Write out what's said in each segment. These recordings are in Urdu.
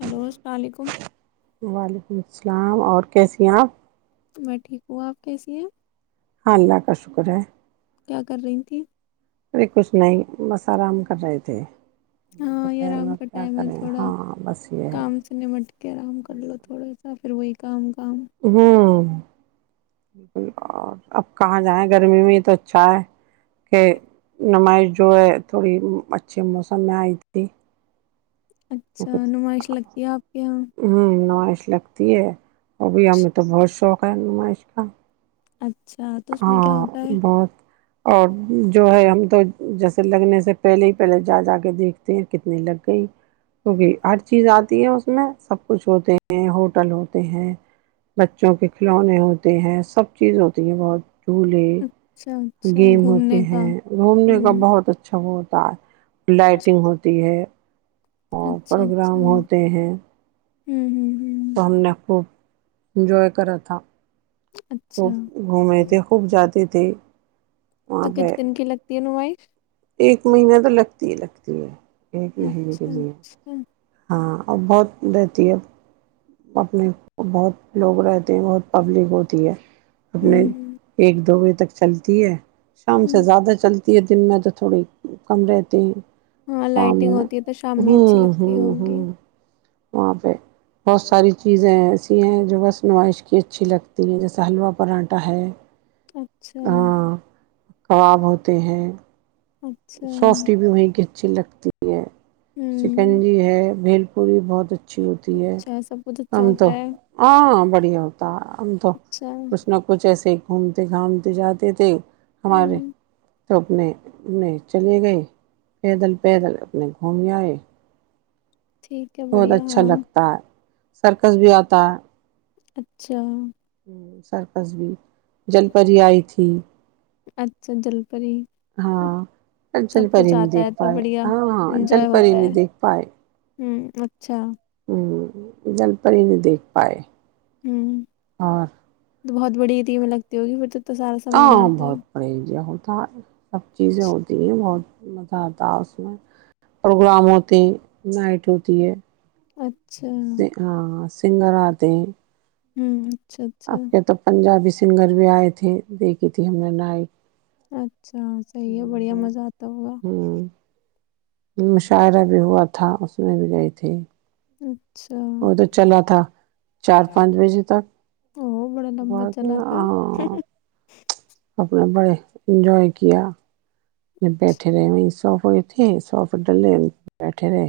ہلو السلام علیکم وعلیکم السلام اور کیسیے ہیں آپ میں ٹھیک ہوں آپ کیسی ہیں ہاں اللہ کا شکر ہے کیا کر رہی تیں ارے کچھ نہیں بس آرام کر رہے تھے ہاں یہ دوپہر آرام میں کا کیا ٹائم ہے کریں تھوڑا ہاں بس یہ ہے کام سے نمٹ کے آرام کر لو تھوڑا سا پھر وہی کم کام ہوں بکل اور اب کہاں جائیں گرمی میں تو اچھا ہے کہ نمائش جو ہے تھوڑی اچھے موسم میں آئی تھی اچھا نمائش لگتی ہے آپ کے یہاں ہوں نو لگتی ہے ابھی ہمیں تو بہت شوق پ نمش کاا اچھا تو اس میں کیا ہاں ہوتا ہے بہت اور جو ہے ہم تو جیسے لگنے سے پہلے ہی پہلے جا جا کے دیکھتے ہیں کتنی لگ گئی کیونکہ ہر چیز آتی ہے اس میں سب کچھ ہوتے ہیں ہوٹل ہوتے ہیں بچوں کے کھلونے ہوتے ہیں سب چیز ہوتی ہے بہت چولہے اچھا اچھا گیم ہوتے گھومنے کا ہیں گھومنے کا ہوں بہت اچھا بہتا س [unintelligible] لائٹنگ ہوتی ہے اور اچھا اچھا پروگرام ہوں ہوتے ہیں ہوں ہوں تو ہم نے خوب انجوائے کرا تھا خوب اچھا گھومے تھے خوب جاتے تھے ت [unintelligible] وہاں تو پ کتنے دن کی لگتی ہے نمائش ایک مہین تو لگتا لگتی ہے ایک کہ اچھا کہ اچھا ہاں اور بہت رہتی ہے اپنے بہت لوگ رہتے ہیں بہت پبلک ہوتی ہے اپنے ہوں ایک دو میں تک چلتی ہے شام ہوں سے زیادہ چلتی دن میں تو تھوڑی کم رہتے ہیں ہاں شام لائٹنگ میں ہوتی ہے تو شام میں اچھی ہوں لگتی ہوں ہوگی ہوں وہاں پ بہت ساری چیزیں ایسی ہیں جو بس نمائش کی اچھی لگتی ہے جیسے حلوہ پراٹھا ہے اچھا [unintelligible] ہاں کباب ہوتے ہیں اچھا سافٹ بھی ہویں ک اچھی لگتی ہے ہوں سکنجی ہے بھیل پوری بت اچھی ہوتی ہے اچھا سب کچھ اچھا ہم تو ہوتا ہے ہاں ب پڑی ہوتا ہم تو اچھا کچھ نہ کچھ ایسے گھومتے گھامتے جاتے تھے ہمارے ہوں سبنے نہیں چلے گئے پیدل پیدل اپنے گھومنے آئے ٹھیک ہے بہت بڑھیا اچھا ہاں لگتا ہے سرکس بھی آتا ہے اچھا سرکس بھی جل پری آئی تھی اچھا جل پری ہم، ہاں سب جل پر کچھ ہی نہیں آتا ہے دیکھ تو پائے بڑھیا ہاں ہاں جل انجوائے پر ہی ہوتا ہے نہیں دیکھ پائے ہوں اچھا ہ جل پر ہی نہیں دیکھ پائے ہوں اور بہت بڑی دھیمیں لگتی ہوگی م ہاں بہت پڑے جی د [unintelligible] سب چیزیں ہوتی ہیں بہت مزہ آتا اس میں پروگرام ہوتے نائٹ ہوتی ہے اچھا ہاں سنگر آتے ہوں اپ کے تو پنجابی سے سنگر بھی آئے تھے دیکھی تھی ہم نے نائک اچھا اچھا صحیح ہے بڑھیا مزہ آتا ہوگا ہوں مشاعرہ بھی ہوا تھا اس میں بھی گئی تھی اچھا وہ تو چلا تھا چار پانچ بجے تک او بڑا صب لمبا کے چلا تھا ہاں اپنے بڑے جائے رکیہ ج بیٹھے رہے م سو [unintelligible] ہوئی تھی سوف ڈلے بیٹھے رہے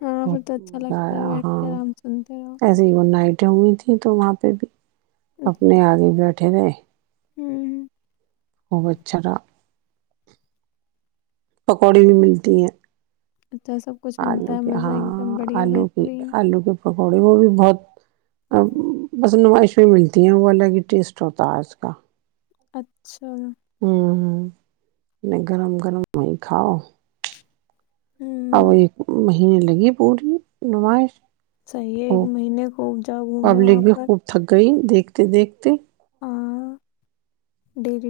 ہاں پھر تو بہت اچھا مزہ لگتا ہے آیا بیٹھتے ہاں آرام سنتے رہو ایسے ہی وہ نائٹیں ہوئی تھیں تو وہاں پہ بھی اپنے آگے بیٹھے اٹھے نہیں ہوں خوب اچھاا پکوڑی بھی ملتی ہے اچھا سب کچھ آلو ملتا ہے کے مزہ ایک دم ہاں بڑھیا آلو کی بہترین آلو کے پکوڑے وہ بھی بہت ا بس نمائش اس پ ملتی ہیں وہ الگ ہی ٹیسٹ ہوتا ہے اس کا اچھا ہوں ہوں گرم گرم وہ کاؤ ا ہوں ایک مہینے لگی پوری نمائش صحیح ہے ہو ایک مہینے خوب جاؤ گھومنے پبلک وہاں بھی پر خوب تھک گئی دیک دیکھتے دیکھتے ڈ [unintelligible]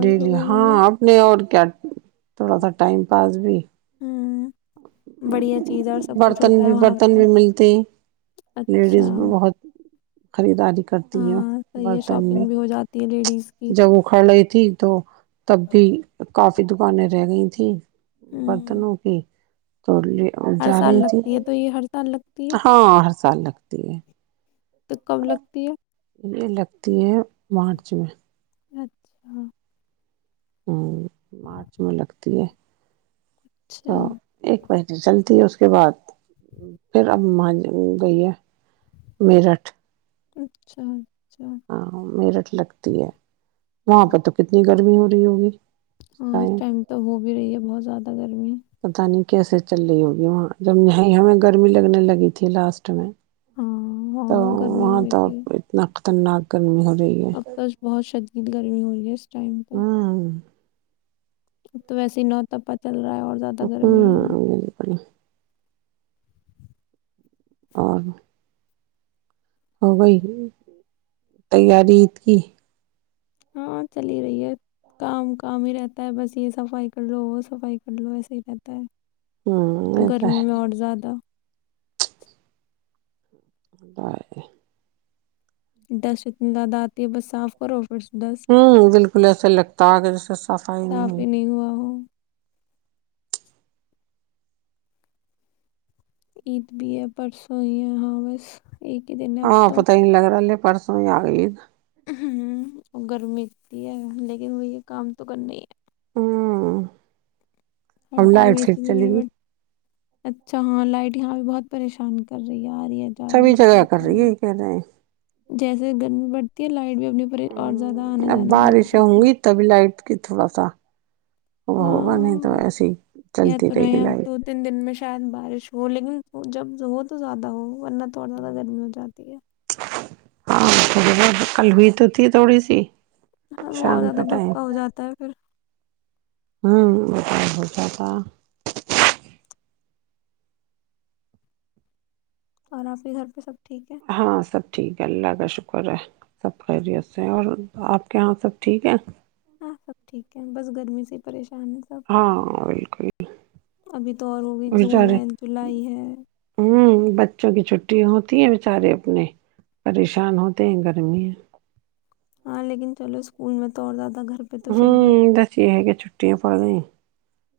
ڈیلی ہاں اپنے اور کیا تھوڑا سا ٹائم پاس بھی ہوں بڑھیا چیز ہے اور سب کچھ برتن ہوتا ہے بھی وہاں برتن پہ بھی ملتے ہیں اچھا لیڈیز بھی بہت خریداری کرتی ہے ہاں صحیح ہے برتن میں شاپنگ بھی ہو جاتی ہے لیڈیز کی جب اکھھڑ رہی تھی تو تب بھی کافی دکانیں رہ گئی تھیں برتن ہوں ہو کے تو لے ہر جا سال رہی تھی لگتی ہے تو یہ ہر سال لگتی ہے ہاں ہر سال لگتے ت [inaudible] تو کب لگتی ہے ت [unintelligible] مارچ میں اچ ہاں ہوں مارچ میں لگتی ہے اچھا تو ایک پہل چلتی ہے اس کے بعد پھر اب وہاں گئی ہے میرٹھ اچھا ہاں میرٹ لگتی ہے وہاں پرہ تو کتنی گرمی ہوتی ہوگی ہاں اس ٹائم تو ہو بھی رہی ہے بہت زیادہ گرمی پتا نہیں کیسے چل رہی ہوگی وہاں جب یہ ہمیں گرمی لگنے لگی تھی لاسٹ میں ہاں تو ہاں گرمی وہاں ہو تو اپ اتنا تنا کرمی ہوتی اف تو بہت ش یہت گرمی ہو رہیس ٹائم پ ہوں تو ویسے نوتا پت چل رہا ہے اور زیادہ اپا گرمی ہے گ پانی [unintelligible] اور ہو گئی تیارعیید کی ہاں چلی ہی رہی ہے کام کام ہی رہتا ہے بس یہ صفائی کر لو وہ صفائی کر لو ایسا ہی رہتا ہے ہوں یہ تو گرمی میں اور زیادہ بائے دشت لد آتی ہے بس صاف کرو پھر ڈسٹ ہوں بالکل ایسے لگتا ہے کہ جیسے صفائی نہیں صاف ہو ہی ہوا ہو عید بھی ہے پرسوں ہی ہے ہاں بس ایک ہی دن ہے ہاں اب تو پتہ نہیں لگرا الے پرسوں آگ عید ہ گرمیتی ہے لیکن وہ یہ کام تو کرنا ہی ہے ہاں ہر ہم ٹائم لائٹ اے پھر سی میں بھی چلے نہیں گی بیٹھ اچھا ہاں لائٹ یہاں بھی بہت پریشان کر رہی ہے آ رہی ہے جا رہی چویں ہے بس جگہ کر ایسے ہی رہی ہے کہنےے ہیں جیسے گرمی پڑتی ہے لائٹ بھی اپنے اوپر اور زیادہ آنا ہ اب جانا بند کر بارشیں ہوں دیتی ہے گی تبھی لائٹ کی تھوڑا سا وہ ہوگا نہیں تو ہاں ایسے ہی کہہ چلتی تو رہے گی ہیں اب لائف دو تین دن میں شاید بارش ہو لیکن جب ہو تو زیادہ ہو ورنہ تھوڑا زیادہ گرمی ہو جاتی ہے ہاں کلویتوتھی تھوڑی سی ہاں بت شام زیادہ کے ٹائم بھکا ہو جاتا ہے پھر ہوں اچھ تھاا اور آپ ہی گھر پہ سب ٹھیک ہے ہاں سب ٹھیک اللہ کا شکر ہے سب خیریت سے اور آپ کے یہاں سب ٹھیک ہے ہاں سب ٹھیک ہے بس گرمی سے ہی پریشان سب ہاں بالکل ابھی تو اور ہوگی جون بچارے ہے جولائی ہے ہوں بچوں کی چھٹی ہوتی ہیں بیچارے اپنے پریشان ہوتے ہیں گھر کرنی ہے ہاں لیکن چلو اسکول میں تو اور زیادہ گھر پہ تو پھر ہوں بھی دس یہ ہے گیا چھٹیاں پڑھیں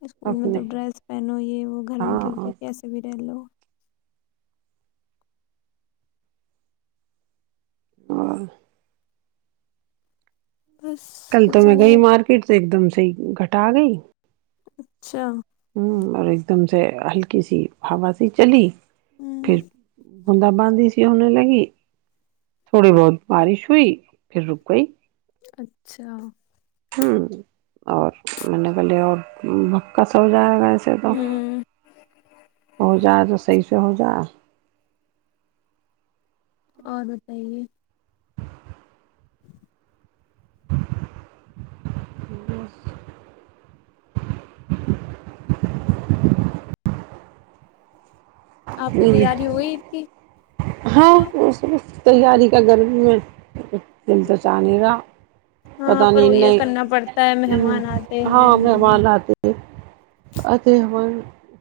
اسکول میں تو ڈریس پہنو یہ وہ گھر میں ک بھی ہاں کیسے بھی رہ لو اور بس کل تو کچھ میں نہیں کہئی مارکیٹ سے ایک دم سےحی گٹ ڈٹا گئی اچھا ہوں اور ایک دم سے ہلکی سی ہووا سی چلی ہوں پھر ہ د بانی س ہونے لگی تھوڑی بہت بارش ئی پھر رکئی اچھا ہاں اور میں نے کہہلے اور بکا سا ہو جائے گا تو ہوں ہو جائے تو صحی سہزہ [unintelligible] اور بتائیے جائے آپ کی تیاری ہوئی ا کی ہاں وہ سب تیاری کا گرمی میں دل تو چانے گا پت ہاں پر نہیں وہ یہ کرنا پڑتا ہے نہیں مہمان آتے ہاں ہیں مہمان آتے ہے آتے ہم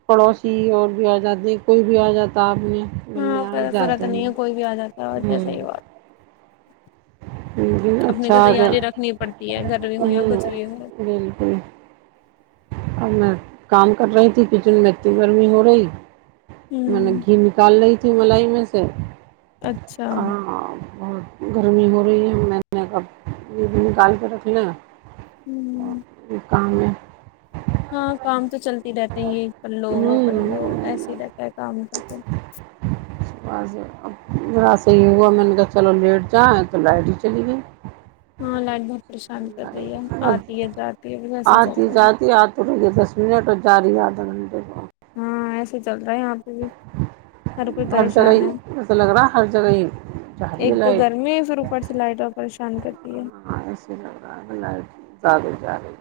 پڑوسی اور بھی آ جاتے کوئی بھی آ جاتا اپنے ہاں پس رہا تو نہیں ہے کوئی بھی آ جاتا ہے صحیح بات [inaudible] اپنی اچھا تو گ تیاری رکھنی پڑتی ہے گھر بھی ہ ہو یا کچھ بھی ہو بالکل اب میں کام کر رہی تھی کچن میں اتنی گرمی ہو رہی مطل نے ہوں گی نکال ل [inaudible] تملائی میں سے اچھا ہاں بہت گرمی ہو رہی ہے میں نے کب یہ بھی نکال کے رکھ ل ہوں م کاان ہے [unintelligible] ہاں کام تو چلتے رہتے ہیں یہ کر لو وہ کر لو ہمم ایسے ہی رہتا ہے کام کرتے اب ذرا صحیح ہوا میں نے کہا چلو لیٹ جائیں تو لائٹ ہی چلی گئی ہاں لاڈ ب [unintelligible] پریشان کر رہی ہے بس آتی ہے جاتی ہے پھر وسے ز تو یہ دس منٹ اور جا رہ ہے آدھا گھنٹے پ ہاں ایسے چلتا رہا یہاں پہ بھی ہر کوئی جگہ ہی پریشان ہے ایسا لگ رہا ہے ہر جگہ ہی جا رہی ہے ایک تو لائٹ گرمی پھر اوپر سے لائٹ اور پریشان کام کرتی ہے ہاںاں ایسے لگ رہا ہے زیادہ ج رہی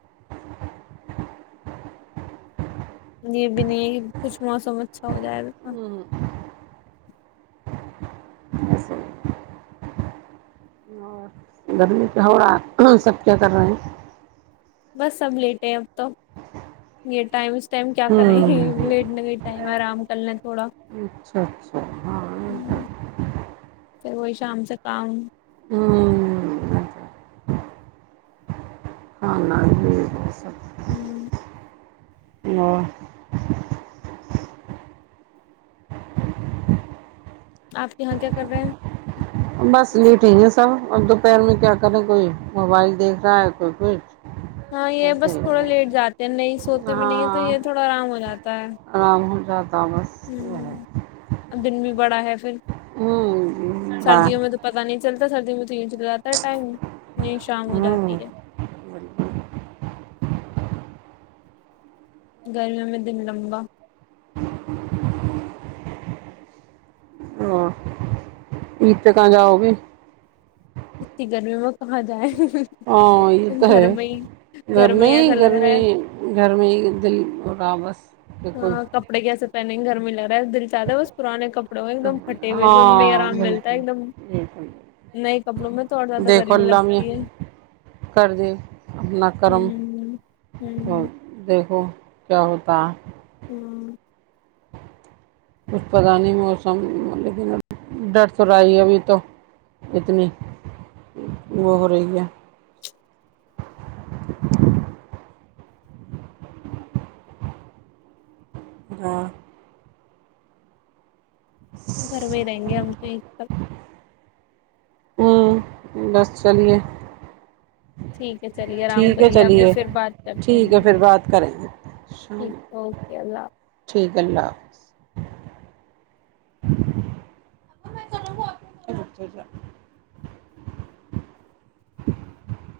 [inaudible] یہ بھی نہیں کچھ موسم اچھا ہو جائے سے اور گرمی پ ہوڑا سب کیا کر رہے ہیں بس سب لیٹ ہے اب تو یہ ٹائم اس ٹائم کیا کر ہوں رہیں لیٹنے کا ہی ٹائم ہے آرام کر ل تھوڑا اچھا اچھا ہاں پھر وہی شم سے کام [unintelligible] ہوںچ [inaudible] کھانا پ سب اور آپ یہاں کیا کر رہے ہیں بس یہی ٹھیک ہے سب ا دوپہر میں کیا کرے کوئی موبائل دیکھ رہا ہے کوئی کچھ ہاں یہ بس ایسے تھوڑا ہی لیٹ جاتے ہیں نہیں سوتے بھی نہیں ہے تو ہاں یہ تھوڑا آرام ہو جاتا ت [unintelligible] آرام ہو جات تامس یہ اب دن بھی [unintelligible] بڑا ہے پھر ہوں با سردیوں میں تو پتا نہیں چلتا سردی میں سینچ کراتا ہے ٹائم نہیں شام ہو جاتی ہوں ہے گرمیوں میں دن لمبا [unintelligible] ہاں عرت کاا جاؤ گ اتنی گرمی میں کہاں جائیں ہاں یہ تو گھر ہے میں ہی گھر میں ہی ایسا گھر لگ رہا میں ہے گھر میں ہی دل ہو رہا بس بالکل ہاں کپڑے کیسے پہنے نہیں گرمی لگ بس دل چاہتا ہے بس پرانے کپڑوں میں ایک دم پٹے ہوئے سے ان میں ہاں آرام ملتا ہے بالکل ایک دم بالکل نئے کپڑوں میں تھڑ زیادہ دیکھو گرمی اللہ میں لگتی ہے کر دے اپنا ہ کرم ہ ہ اور دیکھو کیا ہوتا ہوں کچھ پتا نہیں موسم لیکن ڈر تو رہای ابھی تو اتنی وہ ہو رہی ہے ر گھر بھی ہی دیں گے ہم تو س ہوں بس چلیے ٹھیک ہے چلیے آرام ٹھیک ہے کریے اب بھی چلیے پھر بات کرتے ٹھیک ہے ہیں پھر بات کریں گے شام ٹھیک اوکے اللہ حافظ ٹھیک اللہ حافظ م [unintelligible]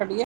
کٹیا